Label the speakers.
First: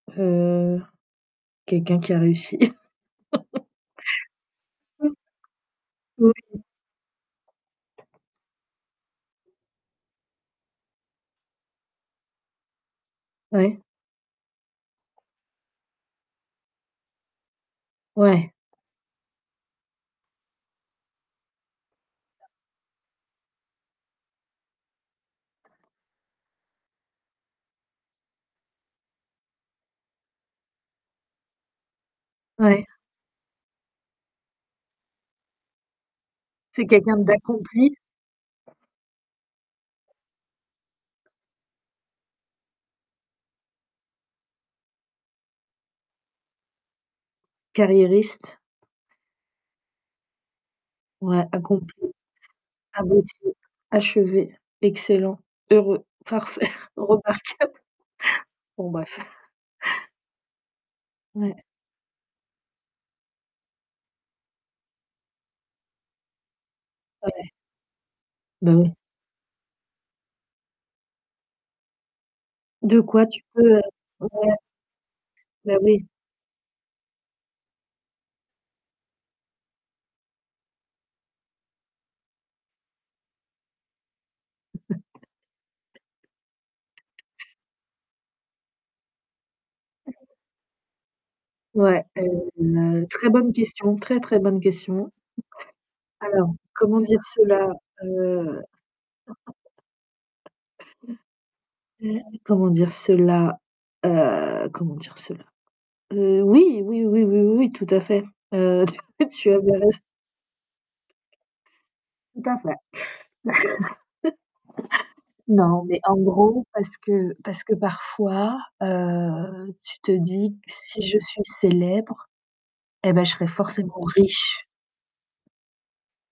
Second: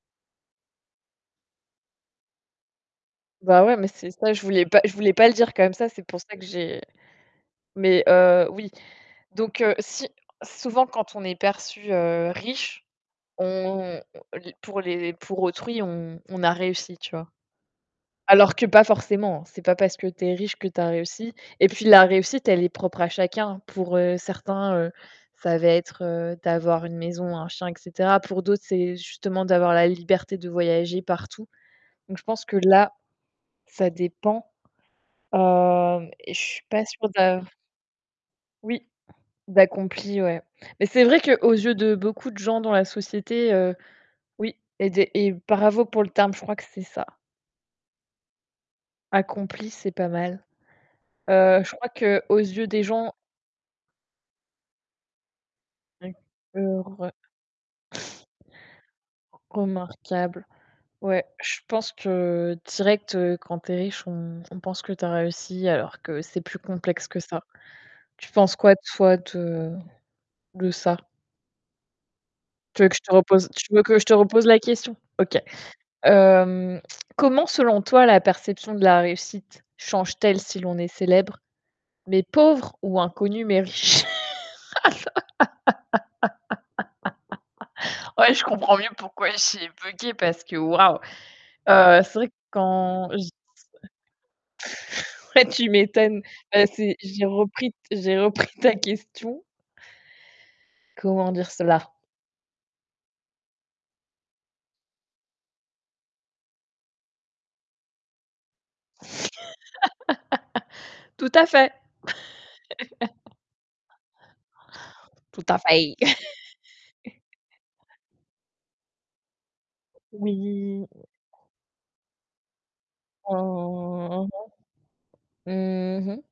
Speaker 1: Heu, quelqu'un qui a réussi.
Speaker 2: Bah, ouais, mais c'est ça, je voulais pas je voulais
Speaker 1: [unintelligible]
Speaker 2: pas le dire quand même ça, c'est pour
Speaker 1: Oui.
Speaker 2: ça que j'ai mais heu, oui. Donc, heu, si, souvent quand on est perçu, heu, riche,
Speaker 1: Ouais.
Speaker 2: on les pour les pour autrui, on on a réussi, tu vois?
Speaker 1: Ouais.
Speaker 2: Alors que pas forcément, c'est pas parce que tu es riche que tu as réussi et puis, la réussite, elle est propre à chacun. Pour, heu, certains, heu, ça va être d'avoir une maison, un chien et cetera. Pour d'autres, c'est justement d'avoir la liberté de voyager partout. Donc, je pense que
Speaker 1: Ouais.
Speaker 2: là, ça dépend. Heu, et je suis pas
Speaker 1: C'est
Speaker 2: sûre
Speaker 1: quelqu'un
Speaker 2: de
Speaker 1: d'accompli.
Speaker 2: Oui, d'accompli, ouais. Mais c'est vrai qu'aux yeux de beaucoup de gens dans la société, heu oui et de et bravo pour le terme, je crois que c'est ça.
Speaker 1: Carriériste.
Speaker 2: Accompli, c'est pas mal.
Speaker 1: Ouais,
Speaker 2: Heu, je crois
Speaker 1: accompli,
Speaker 2: qu'aux yeux des gens
Speaker 1: abouti, achevé, excellent, heureux,
Speaker 2: [unintelligible]
Speaker 1: parfait,
Speaker 2: Heureux.
Speaker 1: remarquable, bon, bref.
Speaker 2: Remarquable. Ouais, je
Speaker 1: Ouais.
Speaker 2: pense que direct, heu, quand tu es riche, on on pense que tu as réussi, alors que c'est plus complexe que ça.
Speaker 1: Ouais.
Speaker 2: Tu penses
Speaker 1: Bah
Speaker 2: quoi
Speaker 1: oui.
Speaker 2: toi, de de ça? Tu veux que
Speaker 1: De
Speaker 2: je te
Speaker 1: quoi, tu
Speaker 2: repose tu
Speaker 1: peux
Speaker 2: veux que je te repose la
Speaker 1: [unintelligible]
Speaker 2: question? OK.
Speaker 1: Bah, oui.
Speaker 2: Hem, comment selon toi, la perception de la réussite change-t-elle si l'on est célèbre mais pauvre, ou inconnu mais riche? Ouais, je comprends mieux pourquoi j'ai buggé, parce que waouh. Heu,
Speaker 1: Ouais,
Speaker 2: c'est
Speaker 1: heu,
Speaker 2: vrai que
Speaker 1: une
Speaker 2: quand je
Speaker 1: très
Speaker 2: [unintelligible]
Speaker 1: bonne question, très, très bonne question.
Speaker 2: Ouais, tu m'étonnes!
Speaker 1: Alors,
Speaker 2: Bah, c'est
Speaker 1: comment dire
Speaker 2: j'ai
Speaker 1: cela,
Speaker 2: repris j'ai repris
Speaker 1: heu
Speaker 2: ta question. Comment dire cela?
Speaker 1: comment dire cela, heu, comment dire cela? Heu, oui, oui, oui, oui, oui tout à fait. Heu, tu tu avais raison
Speaker 2: Tout à fait.
Speaker 1: Tout à fait.
Speaker 2: Tout à
Speaker 1: Non,
Speaker 2: fait.
Speaker 1: mais en gros, parce que parce que parfois, heu, tu te dis que
Speaker 2: Oui.
Speaker 1: si je suis célèbre eh bah, je serai forcément
Speaker 2: Mmh, mh
Speaker 1: riche.
Speaker 2: mh, mmh mh.